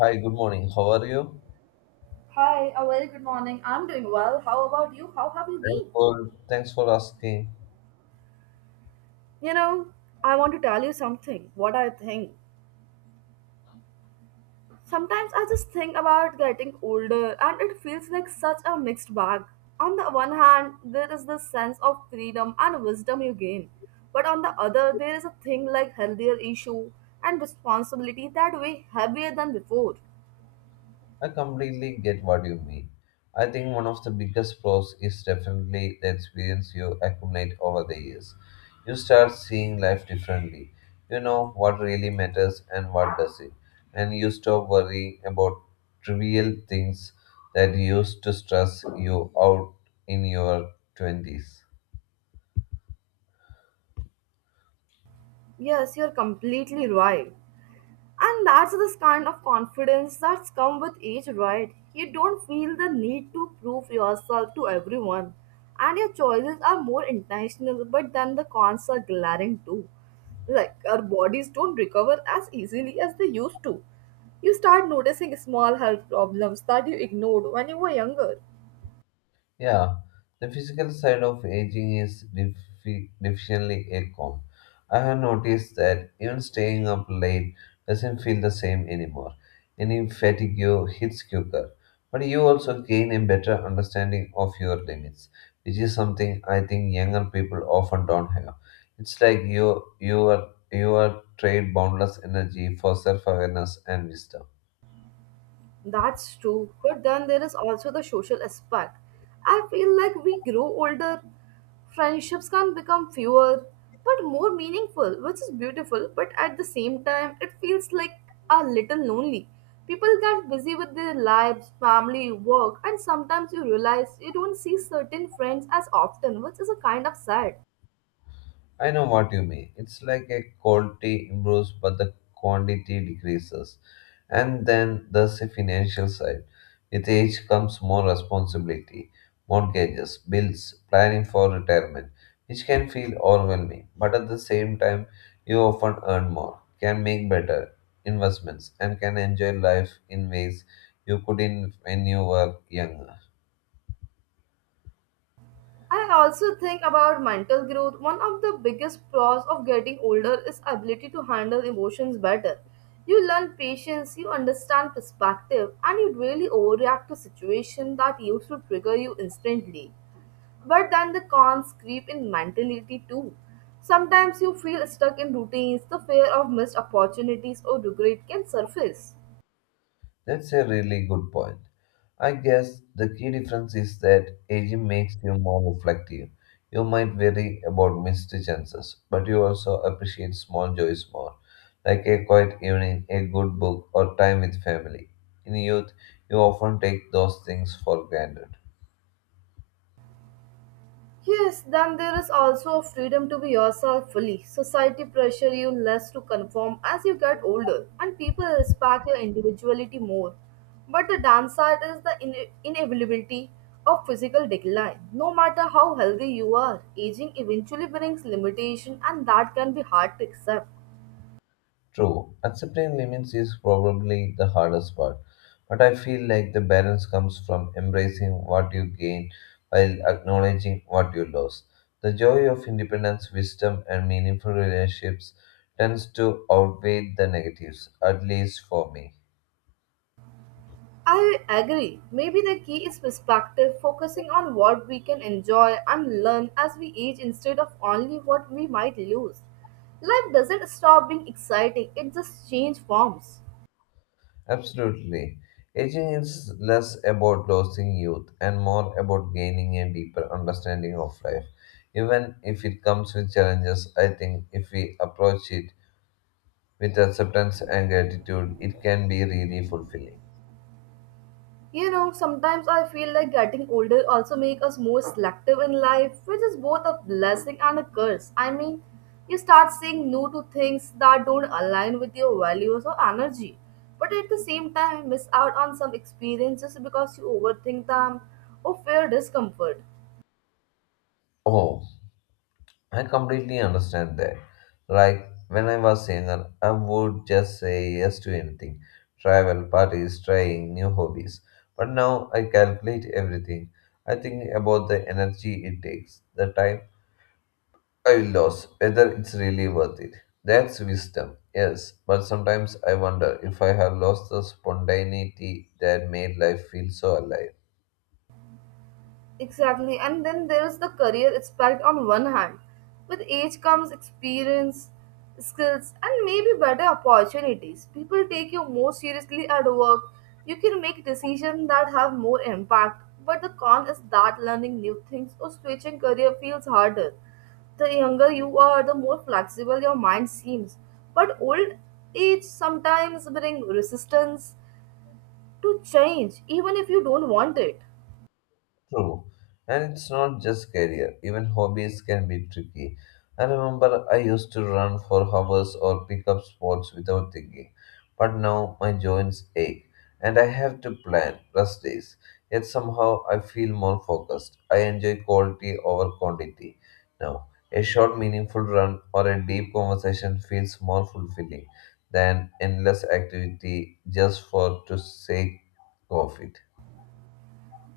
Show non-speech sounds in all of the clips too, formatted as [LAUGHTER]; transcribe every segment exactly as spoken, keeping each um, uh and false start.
Hi, good morning. How are you? Hi, a very good morning. I'm doing well. How about you? How have you Thanks been? For, thanks for asking. You know, I want to tell you something, what I think. Sometimes I just think about getting older and it feels like such a mixed bag. On the one hand, there is this sense of freedom and wisdom you gain. But on the other, there is a thing like healthier issue and responsibility that weigh heavier than before. I completely get what you mean. I think one of the biggest pros is definitely the experience you accumulate over the years. You start seeing life differently. You know what really matters and what doesn't. And you stop worrying about trivial things that used to stress you out in your twenties. Yes, you're completely right. And that's this kind of confidence that's come with age, right? You don't feel the need to prove yourself to everyone. And your choices are more intentional, but then the cons are glaring too. Like our bodies don't recover as easily as they used to. You start noticing small health problems that you ignored when you were younger. Yeah, the physical side of aging is defi- definitely a con. I have noticed that even staying up late doesn't feel the same anymore. Any fatigue hits quicker, but you also gain a better understanding of your limits, which is something I think younger people often don't have. It's like you you are you are trade boundless energy for self-awareness and wisdom. That's true, but then there is also the social aspect. I feel like we grow older, friendships can become fewer but more meaningful, which is beautiful, but at the same time, it feels like a little lonely. People get busy with their lives, family, work, and sometimes you realize you don't see certain friends as often, which is a kind of sad. I know what you mean. It's like a quality improves, but the quantity decreases. And then there's the financial side. With age comes more responsibility, mortgages, bills, planning for retirement, which can feel overwhelming. But at the same time, you often earn more, can make better investments, and can enjoy life in ways you couldn't when you were younger. I also think about mental growth. One of the biggest flaws of getting older is ability to handle emotions better. You learn patience, you understand perspective, and you really overreact to situations that used to trigger you instantly. But then the cons creep in mentality too. Sometimes you feel stuck in routines, the fear of missed opportunities or regret can surface. That's a really good point. I guess the key difference is that aging makes you more reflective. You might worry about missed chances, but you also appreciate small joys more, like a quiet evening, a good book, or time with family. In youth, you often take those things for granted. Yes, then there is also a freedom to be yourself fully. Society pressure you less to conform as you get older, and people respect your individuality more. But the downside is the ine- inevitability of physical decline. No matter how healthy you are, aging eventually brings limitation, and that can be hard to accept. True, accepting limits is probably the hardest part, but I feel like the balance comes from embracing what you gain while acknowledging what you lose. The joy of independence, wisdom, and meaningful relationships tends to outweigh the negatives, at least for me. I agree. Maybe the key is perspective, focusing on what we can enjoy and learn as we age instead of only what we might lose. Life doesn't stop being exciting, it just changes forms. Absolutely. Aging is less about losing youth and more about gaining a deeper understanding of life. Even if it comes with challenges, I think if we approach it with acceptance and gratitude, it can be really fulfilling. You know, sometimes I feel like getting older also make us more selective in life, which is both a blessing and a curse. I mean, you start saying no to things that don't align with your values or energy, but at the same time miss out on some experiences because you overthink them or fear discomfort. Oh, I completely understand that. Like when I was younger, I would just say yes to anything travel, parties, trying new hobbies. But now I calculate everything. I think about the energy it takes, the time I will lose, whether it's really worth it. That's wisdom, yes, but sometimes I wonder if I have lost the spontaneity that made life feel so alive. Exactly. And then there is the career aspect on one hand. With age comes experience, skills, and maybe better opportunities. People take you more seriously at work. You can make decisions that have more impact. But the con is that learning new things or switching career feels harder. The younger you are, the more flexible your mind seems. But old age sometimes brings resistance to change, even if you don't want it. True. And it's not just career, even hobbies can be tricky. I remember I used to run for hours or pick up sports without thinking, but now my joints ache and I have to plan rest days. Yet somehow I feel more focused. I enjoy quality over quantity. Now, a short, meaningful run or a deep conversation feels more fulfilling than endless activity just for to sake of it.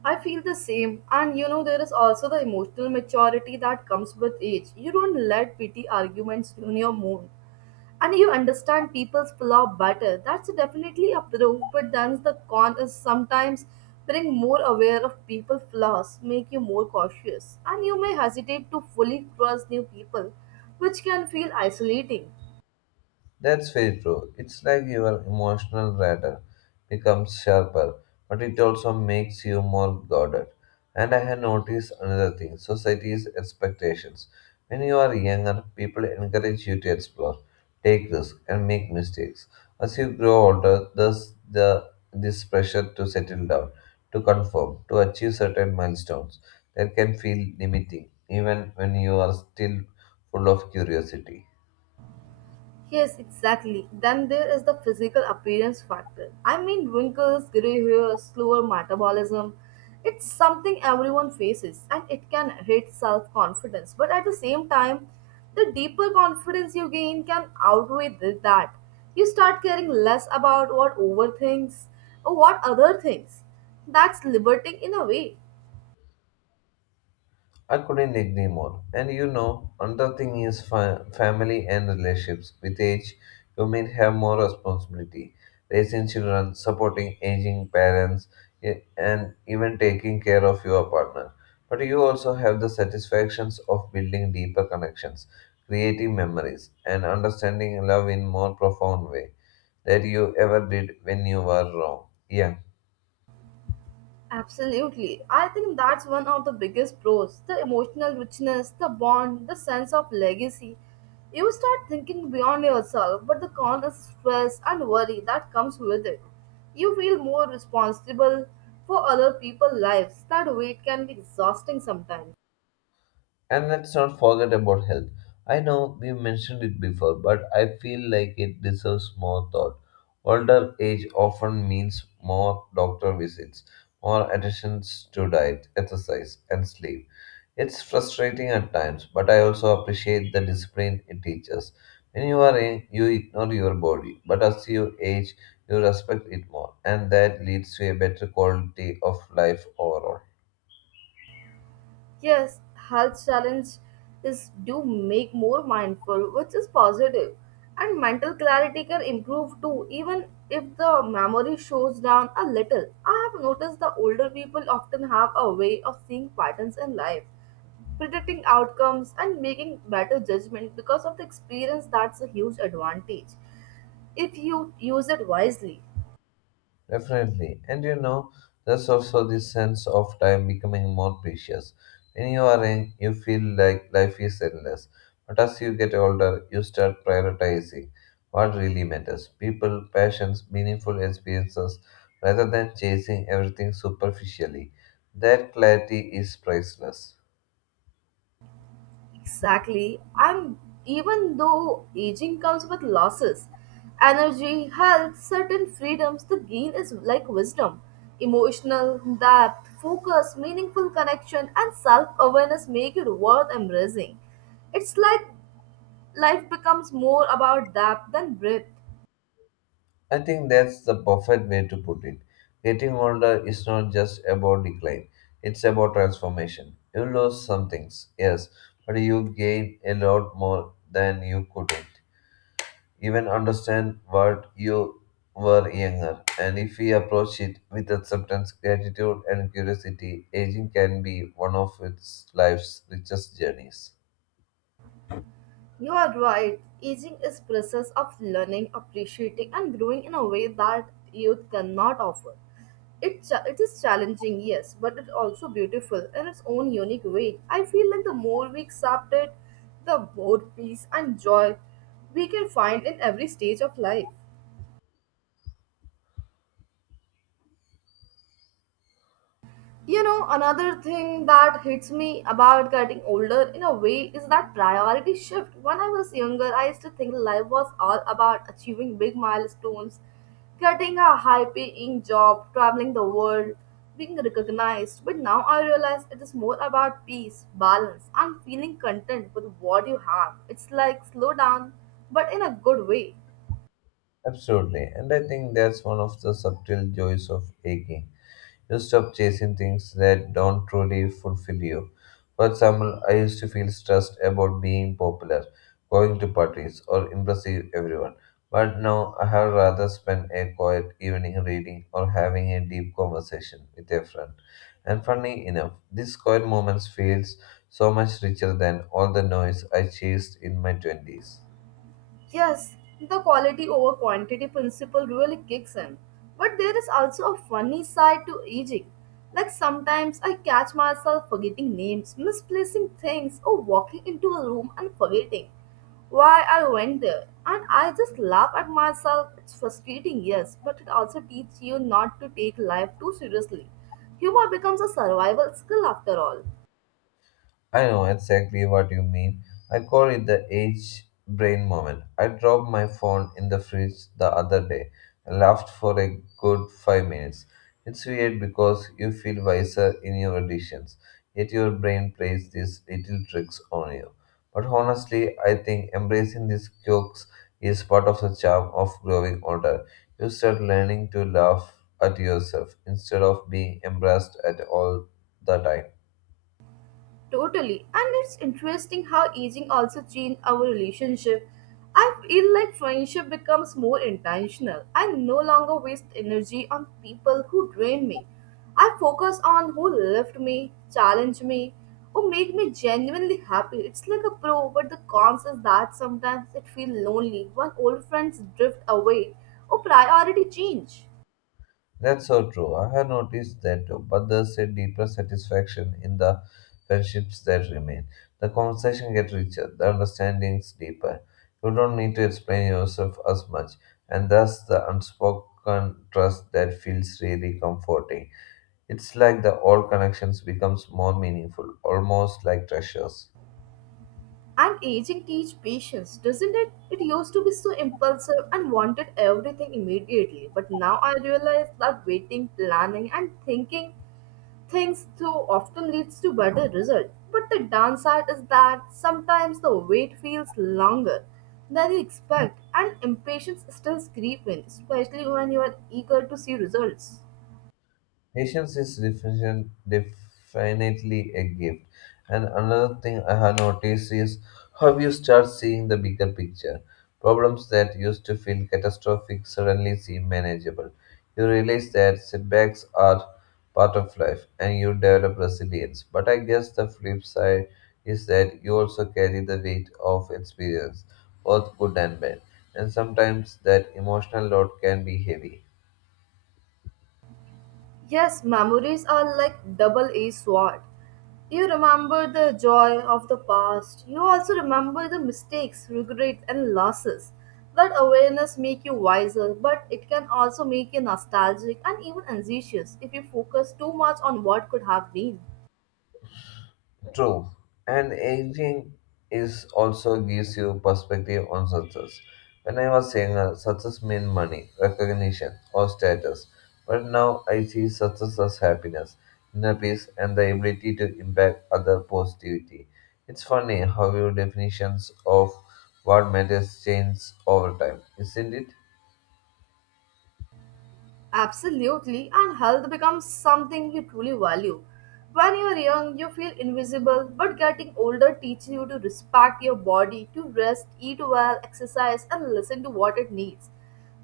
I feel the same. And you know, there is also the emotional maturity that comes with age. You don't let petty arguments ruin your mood. And you understand people's flaw better. That's definitely a pro, but then the con is sometimes being more aware of people's flaws, make you more cautious. And you may hesitate to fully trust new people, which can feel isolating. That's very true. It's like your emotional radar becomes sharper, but it also makes you more guarded. And I have noticed another thing society's expectations. When you are younger, people encourage you to explore, take risks, and make mistakes. As you grow older, there's the, this pressure to settle down, to conform, to achieve certain milestones that can feel limiting, even when you are still full of curiosity. Yes, exactly. Then there is the physical appearance factor. I mean, wrinkles, gray hair, slower metabolism. It's something everyone faces and it can hit self confidence. But at the same time, the deeper confidence you gain can outweigh th- that. You start caring less about what over thinks or what other thinks. That's liberating in a way. I couldn't agree more. And you know, another thing is fa- family and relationships. With age, you may have more responsibility, raising children, supporting aging parents, e- and even taking care of your partner. But you also have the satisfactions of building deeper connections, creating memories, and understanding love in more profound way that you ever did when you were wrong. Yeah. Absolutely. I think that's one of the biggest pros the emotional richness, the bond, the sense of legacy. You start thinking beyond yourself, but the con is stress and worry that comes with it. You feel more responsible for other people's lives. That weight can be exhausting sometimes. And let's not forget about health. I know we mentioned it before, but I feel like it deserves more thought. Older age often means more doctor visits, more attentions to diet, exercise, and sleep. It's frustrating at times, but I also appreciate the discipline it teaches. When you are young, you ignore your body, but as you age, you respect it more, and that leads to a better quality of life overall. Yes, health challenge is do make more mindful, which is positive, and mental clarity can improve too, even if the memory shows down a little. I have noticed the older people often have a way of seeing patterns in life, predicting outcomes, and making better judgment because of the experience. That's a huge advantage if you use it wisely. Definitely. And you know, there's also this sense of time becoming more precious. When you are young, you feel like life is endless. But as you get older, you start prioritizing what really matters people, passions, meaningful experiences, rather than chasing everything superficially. That clarity is priceless. Exactly. And even though aging comes with losses, energy, health, certain freedoms, the gain is like wisdom, emotional depth, focus, meaningful connection, and self awareness make it worth embracing. It's like life becomes more about depth than breadth. I think that's the perfect way to put it. Getting older is not just about decline, it's about transformation. You lose some things, yes, but you gain a lot more than you couldn't. Even understand what you were younger. And if we approach it with acceptance, gratitude, and curiosity, aging can be one of its life's richest journeys. You are right. Aging is process of learning, appreciating, and growing in a way that youth cannot offer. It, cha- it is challenging, yes, but it's also beautiful in its own unique way. I feel like the more we accept it, the more peace and joy we can find in every stage of life. You know, another thing that hits me about getting older in a way is that priority shift. When I was younger, I used to think life was all about achieving big milestones, getting a high paying job, traveling the world, being recognized. But now I realize it is more about peace, balance, and feeling content with what you have. It's like slow down, but in a good way. Absolutely. And I think that's one of the subtle joys of aging. You stop chasing things that don't truly fulfill you. For example, I used to feel stressed about being popular, going to parties, or impressing everyone. But now I have rather spent a quiet evening reading or having a deep conversation with a friend. And funny enough, these quiet moments feels so much richer than all the noise I chased in my twenties. Yes, the quality over quantity principle really kicks in. But there is also a funny side to aging. Like sometimes I catch myself forgetting names, misplacing things, or walking into a room and forgetting why I went there. And I just laugh at myself. It's frustrating, yes, but it also teaches you not to take life too seriously. Humor becomes a survival skill after all. I know exactly what you mean. I call it the age brain moment. I dropped my phone in the fridge the other day and laughed for a good five minutes. It's weird because you feel wiser in your decisions, yet your brain plays these little tricks on you. But honestly, I think embracing these quirks is part of the charm of growing older. You start learning to laugh at yourself instead of being embarrassed at all the time. Totally. And it's interesting how aging also changed our relationship. I feel like friendship becomes more intentional. I no longer waste energy on people who drain me. I focus on who lift me, challenge me, who make me genuinely happy. It's like a pro, but the cons is that sometimes it feels lonely when old friends drift away or priority change. That's so true. I have noticed that too, but there's a deeper satisfaction in the friendships that remain. The conversation gets richer, the understandings deeper. You don't need to explain yourself as much, and thus the unspoken trust that feels really comforting. It's like the old connections becomes more meaningful, almost like treasures. And aging teach patience, doesn't it? It used to be so impulsive and wanted everything immediately. But now I realize that waiting, planning, and thinking things through often leads to better result. But the downside is that sometimes the wait feels longer than you expect, and impatience still creeps in, especially when you are eager to see results. Patience is definition, definitely a gift. And another thing I have noticed is how you start seeing the bigger picture. Problems that used to feel catastrophic suddenly seem manageable. You realize that setbacks are part of life and you develop resilience. But I guess the flip side is that you also carry the weight of experience, both good and bad. And sometimes that emotional load can be heavy. Yes, memories are like double edged sword. You remember the joy of the past. You also remember the mistakes, regrets and losses. That awareness make you wiser, but it can also make you nostalgic and even anxious if you focus too much on what could have been. True. And aging is also gives you perspective on success. When I was younger, success meant money, recognition, or status. But now I see success as happiness, inner peace, and the ability to impact other positivity. It's funny how your definitions of what matters change over time, isn't it? Absolutely, and health becomes something you truly value. When you're young, you feel invisible, but getting older teaches you to respect your body, to rest, eat well, exercise, and listen to what it needs.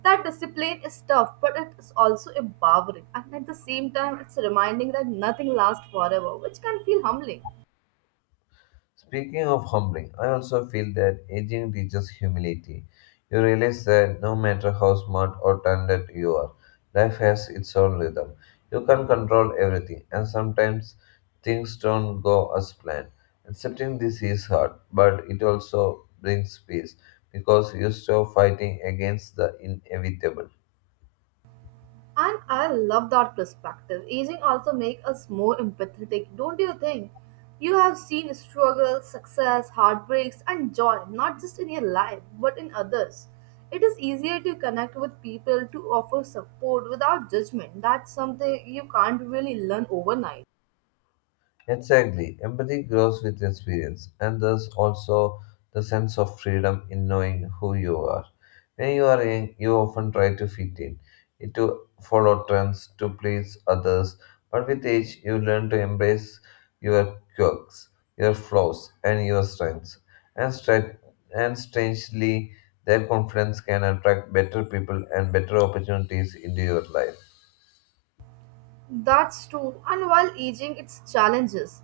That discipline is tough, but it is also empowering, and at the same time, it's reminding that nothing lasts forever, which can feel humbling. Speaking of humbling, I also feel that aging teaches humility. You realize that no matter how smart or talented you are, life has its own rhythm. You can't control everything, and sometimes things don't go as planned. Accepting this is hard, but it also brings peace because you stop fighting against the inevitable. And I love that perspective. Aging also makes us more empathetic, don't you think? You have seen struggle, success, heartbreaks, and joy, not just in your life, but in others. It is easier to connect with people to offer support without judgment. That's something you can't really learn overnight. Exactly. Empathy grows with experience, and thus also the sense of freedom in knowing who you are. When you are young, you often try to fit in, to follow trends, to please others. But with age, you learn to embrace your quirks, your flaws, and your strengths. And, stra- and strangely, their confidence can attract better people and better opportunities into your life. That's true. And while aging, its challenges.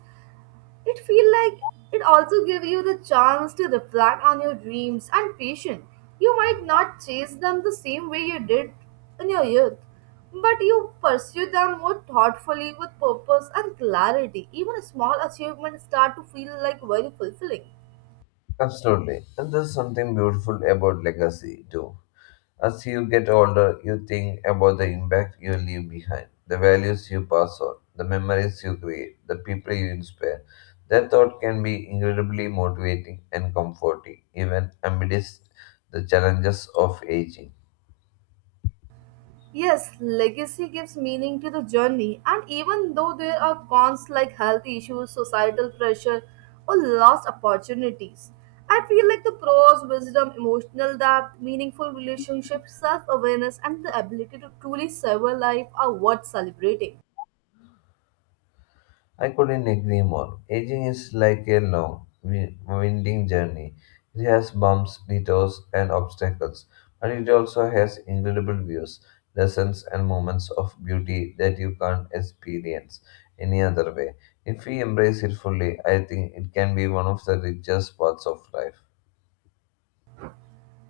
It feels like it also gives you the chance to reflect on your dreams and passion. You might not chase them the same way you did in your youth, but you pursue them more thoughtfully with purpose and clarity. Even small achievements start to feel like very fulfilling. Absolutely. And there's something beautiful about legacy, too. As you get older, you think about the impact you leave behind, the values you pass on, the memories you create, the people you inspire. That thought can be incredibly motivating and comforting, even amidst the challenges of aging. Yes, legacy gives meaning to the journey, and even though there are cons like health issues, societal pressure, or lost opportunities, I feel like the pros, wisdom, emotional depth, meaningful relationships, self awareness, and the ability to truly savour life are worth celebrating. I couldn't agree more. Aging is like a long, wi- winding journey. It has bumps, detours, and obstacles, but it also has incredible views, lessons, and moments of beauty that you can't experience any other way. If we embrace it fully, I think it can be one of the richest parts of life.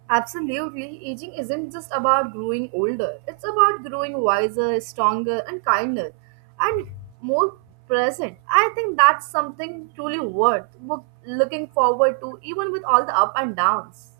Absolutely, aging isn't just about growing older, it's about growing wiser, stronger, and kinder, and more present. I think that's something truly worth look- looking forward to, even with all the up and downs.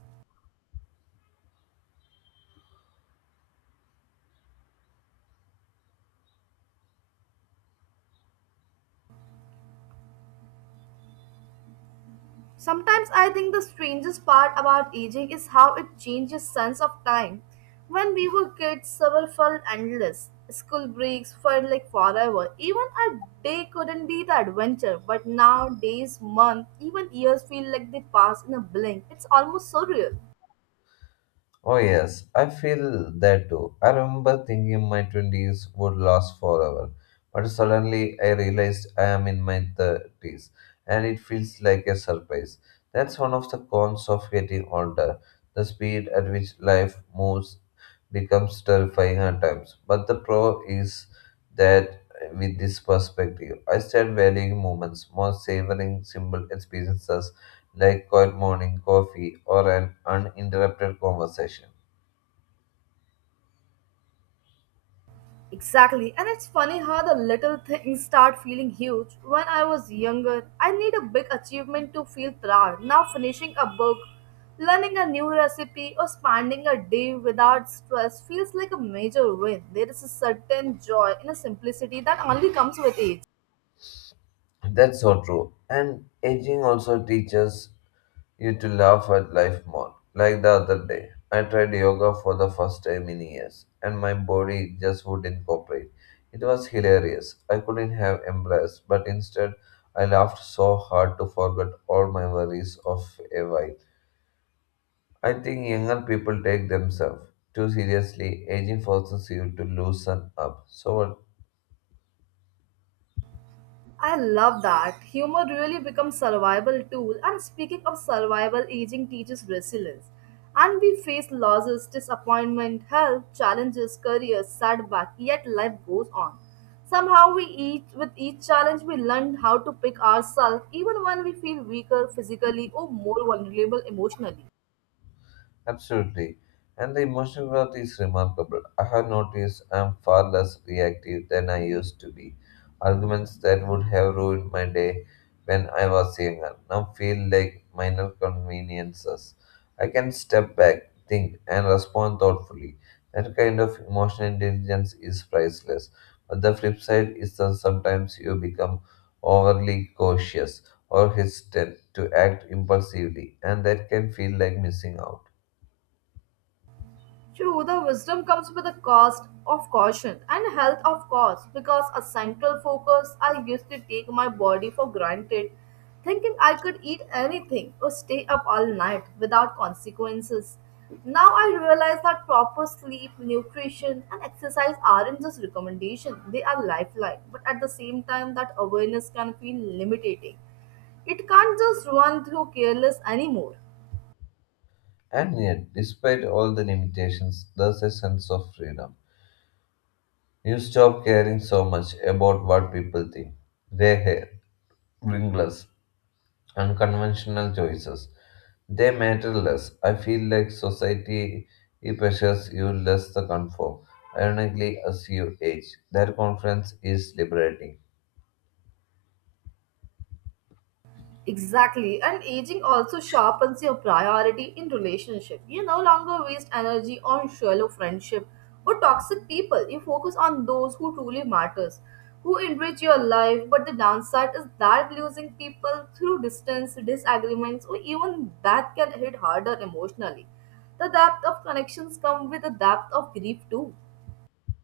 Sometimes I think the strangest part about aging is how it changes sense of time. When we were kids, summer felt endless. School breaks felt like forever. Even a day couldn't be the adventure. But now days, months, even years feel like they pass in a blink. It's almost surreal. Oh, yes, I feel that too. I remember thinking my twenties would last forever, but suddenly I realized I am in my thirties and it feels like a surprise. That's one of the cons of getting older. The speed at which life moves becomes terrifying at times, but the pro is that with this perspective, I start valuing moments, more savoring simple experiences like quiet morning coffee or an uninterrupted conversation. Exactly, and it's funny how the little things start feeling huge. When I was younger, I need a big achievement to feel proud. Now, finishing a book, learning a new recipe, or spending a day without stress feels like a major win. There is a certain joy in a simplicity that only comes with age. That's so true. And aging also teaches you to laugh at life more. Like the other day, I tried yoga for the first time in years, and my body just wouldn't cooperate. It was hilarious. I couldn't have embraced, but instead, I laughed so hard to forget all my worries of a while. I think younger people take themselves too seriously. Aging forces you to loosen up. So, what? I love that. Humor really becomes survival tool and speaking of survival, aging teaches resilience. And we face losses, disappointment, health, challenges, career, setback, yet life goes on. Somehow we each with each challenge we learn how to pick ourselves even when we feel weaker physically or more vulnerable emotionally. Absolutely. And the emotional growth is remarkable. I have noticed I'm far less reactive than I used to be. Arguments that would have ruined my day when I was younger now feel like minor conveniences. I can step back, think, and respond thoughtfully. That kind of emotional intelligence is priceless. But the flip side is that sometimes you become overly cautious or hesitant to act impulsively, and that can feel like missing out. True, the wisdom comes with a cost of caution and health of course because a central focus I used to take my body for granted, thinking I could eat anything or stay up all night without consequences. Now I realize that proper sleep, nutrition, and exercise aren't just recommendations, they are lifeline, but at the same time, that awareness can feel limiting. It can't just run through careless anymore. And yet, despite all the limitations, there's a sense of freedom. You stop caring so much about what people think. Their hair, bringless, unconventional choices. They matter less. I feel like society pressures you less to conform. Ironically, as you age, that confidence is liberating. Exactly. And aging also sharpens your priority in relationship. You no longer waste energy on shallow friendship or toxic people. You focus on those who truly matters, who enrich your life. But the downside is that losing people through distance, disagreements, or even that can hit harder emotionally. The depth of connections come with the depth of grief too.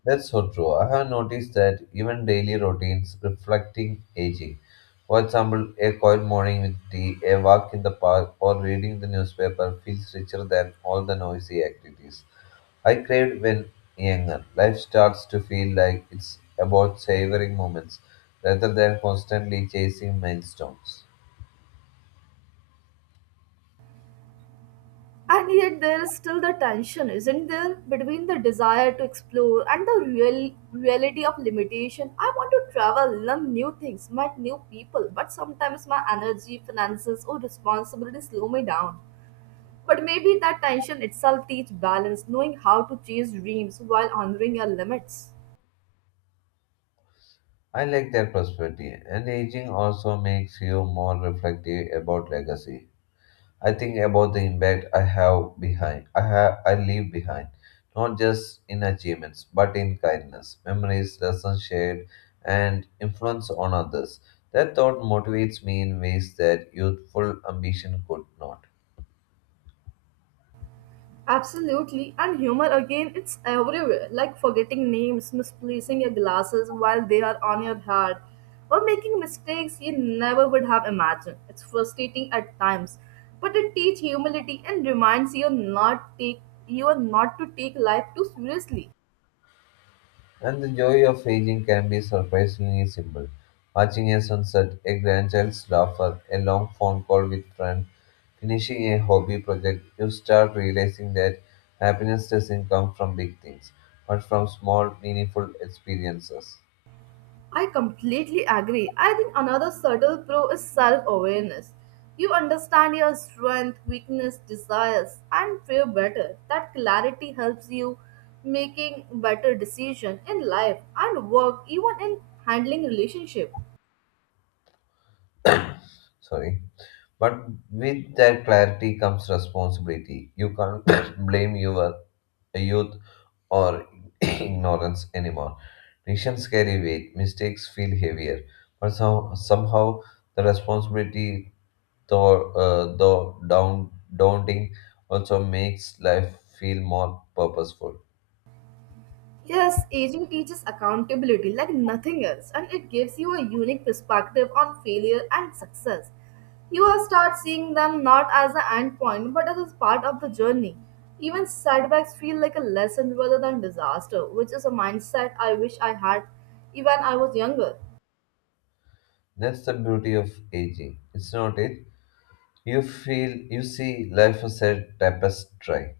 That's so true. I have noticed that even daily routines reflecting aging. For example, a quiet morning with tea, a walk in the park, or reading the newspaper feels richer than all the noisy activities. I craved when younger. Life starts to feel like it's about savoring moments rather than constantly chasing milestones. And yet, there is still the tension, isn't there, between the desire to explore and the real reality of limitation. I want to travel, learn new things, meet new people, but sometimes my energy, finances, or responsibilities slow me down. But maybe that tension itself teach balance, knowing how to chase dreams while honoring your limits. I like that perspective, and aging also makes you more reflective about legacy. I think about the impact I have behind. I have I leave behind, not just in achievements, but in kindness, memories, lessons shared, and influence on others. That thought motivates me in ways that youthful ambition could not. Absolutely, and humor again, it's everywhere. Like forgetting names, misplacing your glasses while they are on your head, or making mistakes you never would have imagined. It's frustrating at times, but it teaches humility and reminds you not take you are not to take life too seriously. And the joy of aging can be surprisingly simple. Watching a sunset, a grandchild's laughter, a long phone call with friend, finishing a hobby project, you start realizing that happiness doesn't come from big things, but from small, meaningful experiences. I completely agree. I think another subtle pro is self awareness. You understand your strength, weakness, desires, and fear better. That clarity helps you making better decision in life and work, even in handling relationship. Sorry. But with that clarity comes responsibility. You can't [COUGHS] blame your youth or [LAUGHS] [CLEARS THROAT] ignorance anymore. Nations carry weight, mistakes feel heavier, but some, somehow the responsibility, though, uh, though down, daunting, also makes life feel more purposeful. Yes, aging teaches accountability like nothing else, and it gives you a unique perspective on failure and success. You will start seeing them not as an end point but as a part of the journey. Even setbacks feel like a lesson rather than disaster, which is a mindset I wish I had even I was younger. That's the beauty of aging. It's not it. You feel, you see life as a tapestry,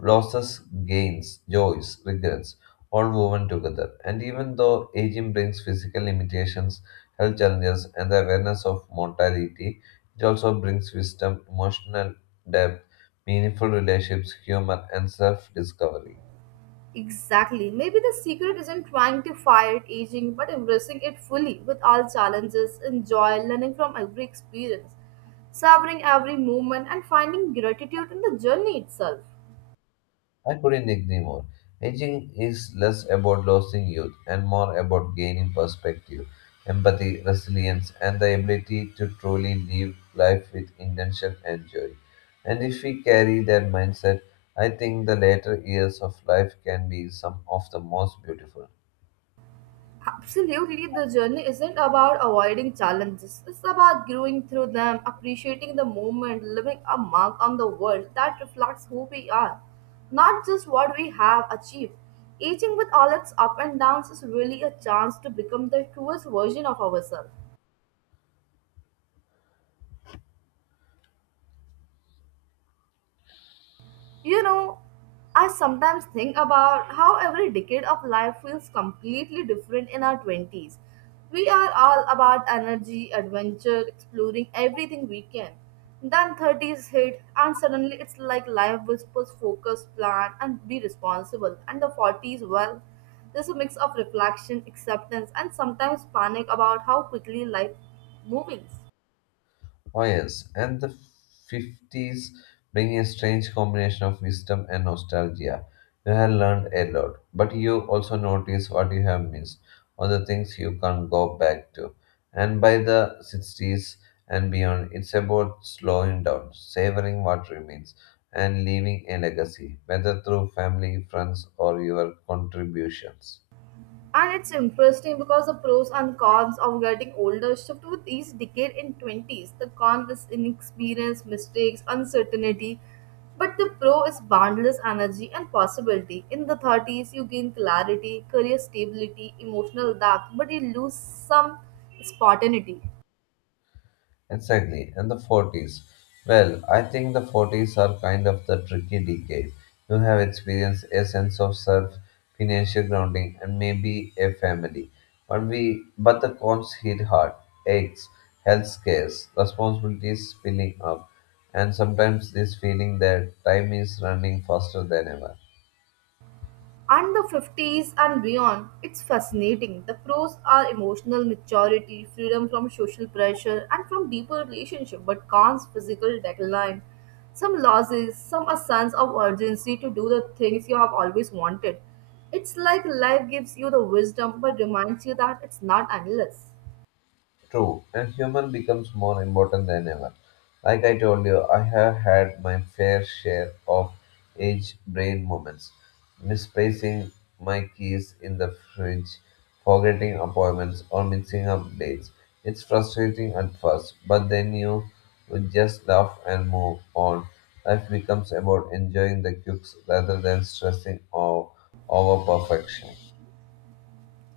losses, gains, joys, regrets, all woven together. And even though aging brings physical limitations, health challenges, and the awareness of mortality, it also brings wisdom, emotional depth, meaningful relationships, humor, and self-discovery. Exactly. Maybe the secret isn't trying to fight aging, but embracing it fully with all challenges, enjoy learning from every experience, savoring every moment, and finding gratitude in the journey itself. I couldn't agree more. Aging is less about losing youth and more about gaining perspective, empathy, resilience, and the ability to truly live life with intention and joy. And if we carry that mindset, I think the later years of life can be some of the most beautiful. Absolutely, the journey isn't about avoiding challenges. It's about growing through them, appreciating the moment, leaving a mark on the world that reflects who we are, not just what we have achieved. Aging with all its up and downs is really a chance to become the truest version of ourselves. You know, I sometimes think about how every decade of life feels completely different in our twenties. We are all about energy, adventure, exploring everything we can. Then thirties hit, and suddenly it's like life whispers focus, plan, and be responsible. And the forties, well, there's a mix of reflection, acceptance, and sometimes panic about how quickly life moves. Oh, yes, and the fifties bring a strange combination of wisdom and nostalgia. You have learned a lot, but you also notice what you have missed or the things you can't go back to. And by the sixties and beyond, it's about slowing down, savoring what remains, and leaving a legacy, whether through family, friends, or your contributions. And it's interesting because the pros and cons of getting older shift with each decade in twenties. The con is inexperience, mistakes, uncertainty, but the pro is boundless energy and possibility. In the thirties, you gain clarity, career stability, emotional depth, but you lose some spontaneity. Exactly. And the forties. Well, I think the forties are kind of the tricky decade. You have experienced a sense of self, financial grounding, and maybe a family. But we, but the cons hit hard. Aches, health scares, responsibilities spilling up, and sometimes this feeling that time is running faster than ever. And the fifties and beyond. It's fascinating. The pros are emotional maturity, freedom from social pressure, and from deeper relationship, but cons physical decline. Some losses, some a sense of urgency to do the things you have always wanted. It's like life gives you the wisdom but reminds you that it's not endless. True, and human becomes more important than ever. Like I told you, I have had my fair share of age brain moments, misplacing my keys in the fridge, forgetting appointments, or mixing up dates. It's frustrating at first, but then you would just laugh and move on. Life becomes about enjoying the quirks rather than stressing o- over perfection.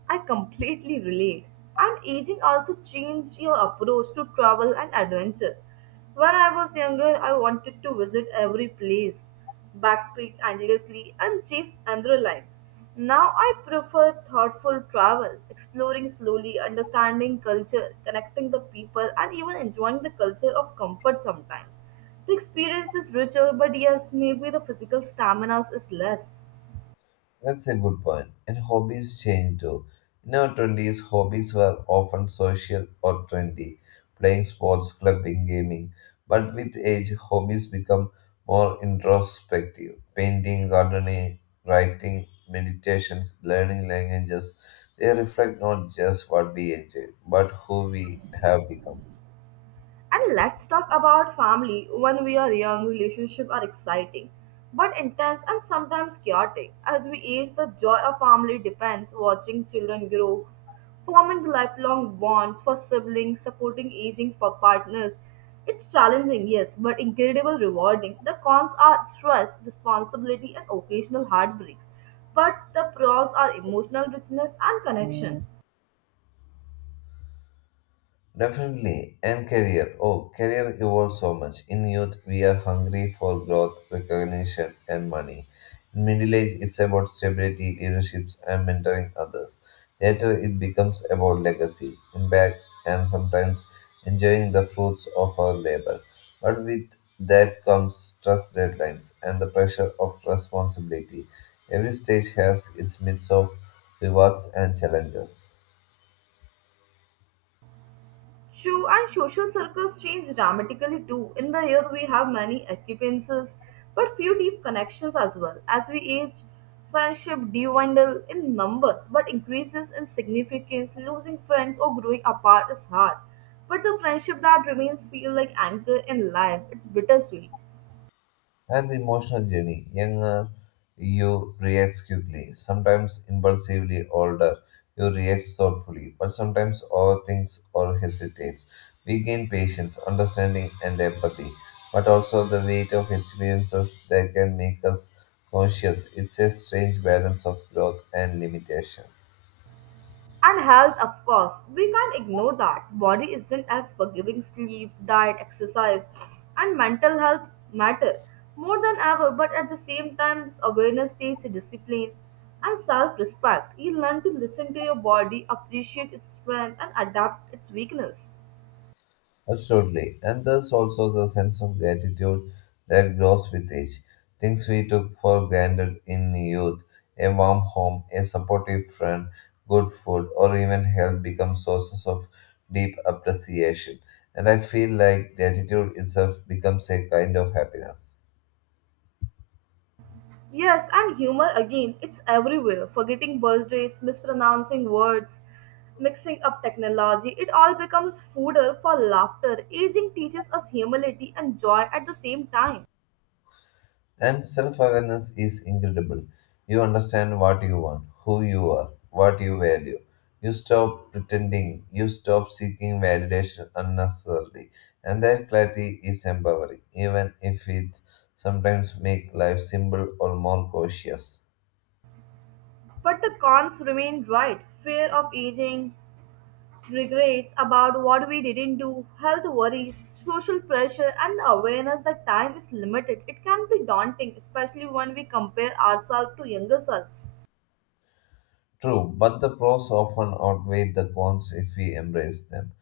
I completely relate. And aging also changed your approach to travel and adventure. When I was younger, I wanted to visit every place, backpack endlessly, and chase adrenaline. Now I prefer thoughtful travel, exploring slowly, understanding culture, connecting the people, and even enjoying the culture of comfort sometimes. The experience is richer, but yes, maybe the physical stamina is less. That's a good point. And hobbies change too. In our twenties, hobbies were often social or trendy, playing sports, clubbing, gaming. But with age, hobbies become more introspective. Painting, gardening, writing, meditations, learning languages. They reflect not just what we enjoy, but who we have become. And let's talk about family. When we are young, relationships are exciting, but intense and sometimes chaotic. As we age, the joy of family depends watching children grow, forming lifelong bonds for siblings, supporting aging for partners. It's challenging, yes, but incredibly rewarding. The cons are stress, responsibility, and occasional heartbreaks. But the pros are emotional richness and connection. Definitely. And career. Oh, career evolves so much. In youth, we are hungry for growth, recognition, and money. In middle age, it's about stability, leaderships, and mentoring others. Later, it becomes about legacy, impact, and sometimes enjoying the fruits of our labor. But with that comes trust deadlines and the pressure of responsibility. Every stage has its mix of rewards and challenges. True, and social circles change dramatically too. In the year, we have many acquaintances, but few deep connections as well. As we age, friendship dwindle in numbers, but increases in significance. Losing friends or growing apart is hard, but the friendship that remains feel like anchor in life. It's bittersweet. And the emotional journey. Younger, you react quickly, sometimes impulsively. Older, you react thoughtfully, but sometimes overthinks or hesitates. We gain patience, understanding, and empathy, but also the weight of experiences that can make us conscious. It's a strange balance of growth and limitation. And health, of course, we can't ignore that. Body isn't as forgiving, sleep, diet, exercise, and mental health matter more than ever, but at the same time, awareness takes discipline and self respect. You learn to listen to your body, appreciate its strength, and adapt its weakness. Absolutely. And thus also the sense of gratitude that grows with age. Things we took for granted in youth, a warm home, a supportive friend, good food, or even health become sources of deep appreciation. And I feel like gratitude itself becomes a kind of happiness. Yes, and humor again, it's everywhere. Forgetting birthdays, mispronouncing words, mixing up technology, it all becomes fodder for laughter. Aging teaches us humility and joy at the same time. And self awareness is incredible. You understand what you want, who you are, what you value. You stop pretending, you stop seeking validation unnecessarily. And that clarity is empowering, even if it sometimes makes life simple or more cautious. But the cons remain right fear of aging, regrets about what we didn't do, health worries, social pressure, and the awareness that time is limited. It can be daunting, especially when we compare ourselves to younger selves. True, but the pros often outweigh the cons if we embrace them.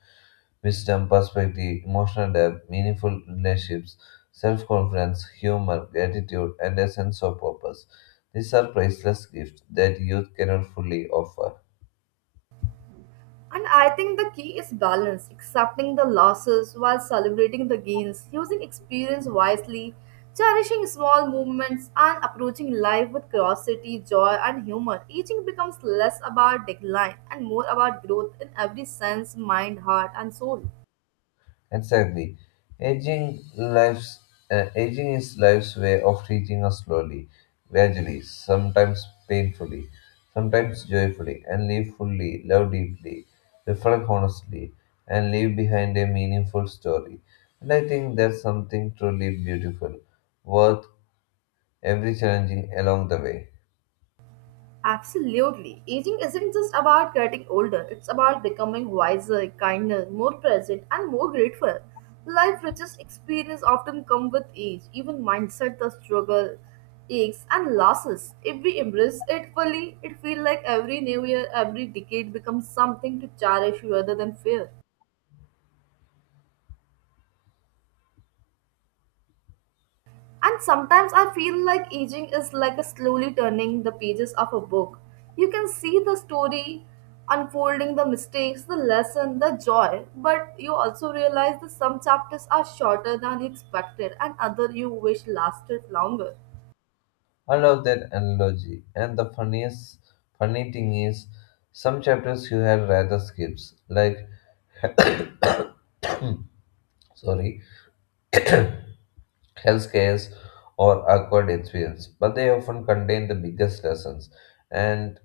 Wisdom, perspective, emotional depth, meaningful relationships, self confidence, humor, gratitude, and a sense of purpose. These are priceless gifts that youth cannot fully offer. And I think the key is balance, accepting the losses while celebrating the gains, using experience wisely, cherishing small movements, and approaching life with curiosity, joy, and humor. Aging becomes less about decline and more about growth in every sense mind, heart, and soul. Exactly. Aging lives. uh, aging is life's way of teaching us slowly, gradually, sometimes painfully, sometimes joyfully, and live fully, love deeply, reflect honestly, and leave behind a meaningful story. And I think that's something truly beautiful, worth every challenging along the way. Absolutely. Aging isn't just about getting older, it's about becoming wiser, kinder, more present, and more grateful. Life richest experience often come with age, even mindset, the struggle, aches, and losses. If we embrace it fully, it feels like every new year, every decade becomes something to cherish rather than fear. And sometimes I feel like aging is like a slowly turning the pages of a book. You can see the story unfolding, the mistakes, the lesson, the joy, but you also realize that some chapters are shorter than you expected and other you wish lasted longer. I love that analogy, and the funniest funny thing is some chapters you had rather skips, like [CLEARS THROAT] sorry health scares, or awkward experience, but they often contain the biggest lessons. And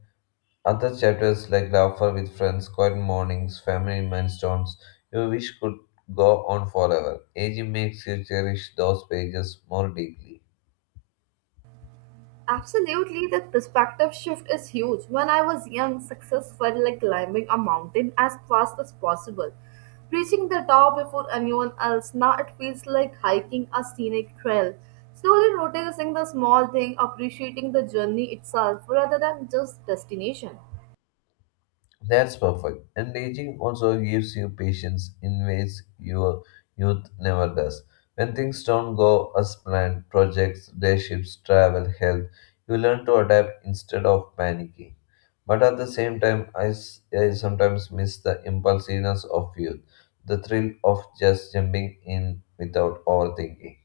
other chapters like laughter with friends, quiet mornings, family milestones, you wish could go on forever. Aging makes you cherish those pages more deeply. Absolutely, that perspective shift is huge. When I was young, success felt like climbing a mountain as fast as possible, reaching the top before anyone else. Now it feels like hiking a scenic trail, slowly noticing the small thing, appreciating the journey itself rather than just destination. That's perfect. And aging also gives you patience in ways your youth never does. When things don't go as planned, projects, relationships, travel, health, you learn to adapt instead of panicking. But at the same time, I, s- I sometimes miss the impulsiveness of youth, the thrill of just jumping in without overthinking.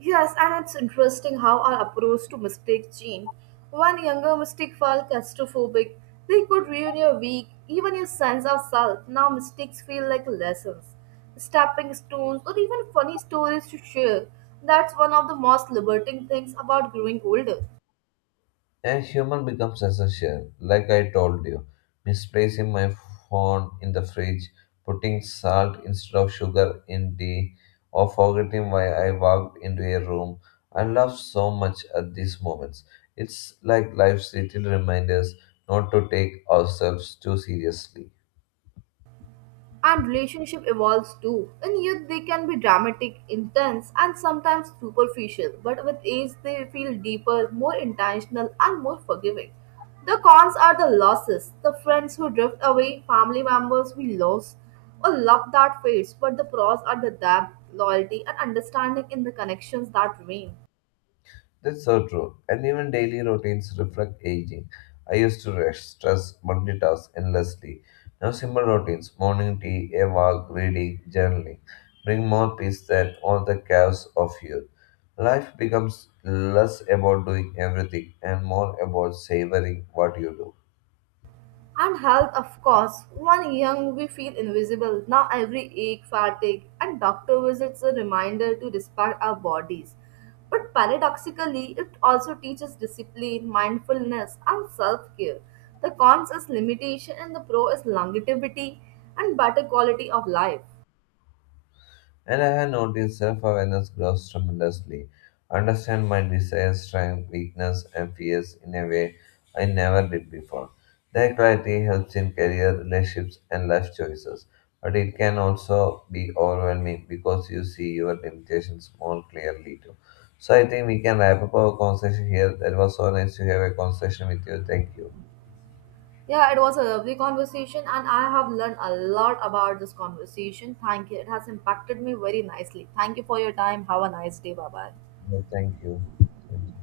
Yes, and it's interesting how our approach to mistakes change. One younger mistake felt claustrophobic. They could ruin your week, even your sense of self. Now mistakes feel like lessons, stepping stones, or even funny stories to share. That's one of the most liberating things about growing older. And human becomes essential, like I told you. Misplacing my phone in the fridge, putting salt instead of sugar in tea, or forgetting why I walked into a room. I laugh so much at these moments. It's like life's little reminders not to take ourselves too seriously. And relationship evolves too. In youth, they can be dramatic, intense, and sometimes superficial, but with age, they feel deeper, more intentional, and more forgiving. The cons are the losses, the friends who drift away, family members we lose, or love that fades, but the pros are the depth, loyalty, and understanding in the connections that remain. That's so true. And even daily routines reflect aging. I used to rush, stress, multitask endlessly. Now simple routines, morning tea, a walk, reading, journaling, bring more peace than all the chaos of youth. Life becomes less about doing everything and more about savoring what you do. And health, of course. When young, we feel invisible. Now, every ache, fatigue, and doctor visits a reminder to respect our bodies. But paradoxically, it also teaches discipline, mindfulness, and self care. The cons is limitation, and the pro is longevity and better quality of life. And I have noticed self awareness grows tremendously. Understand my desires, strengths, weakness, and fears in a way I never did before. That clarity helps in career, relationships, and life choices. But it can also be overwhelming because you see your limitations more clearly too. So I think we can wrap up our conversation here. That was so nice to have a conversation with you. Thank you. Yeah, it was a lovely conversation, and I have learned a lot about this conversation. Thank you. It has impacted me very nicely. Thank you for your time. Have a nice day. Bye bye. No, thank you. Thank you.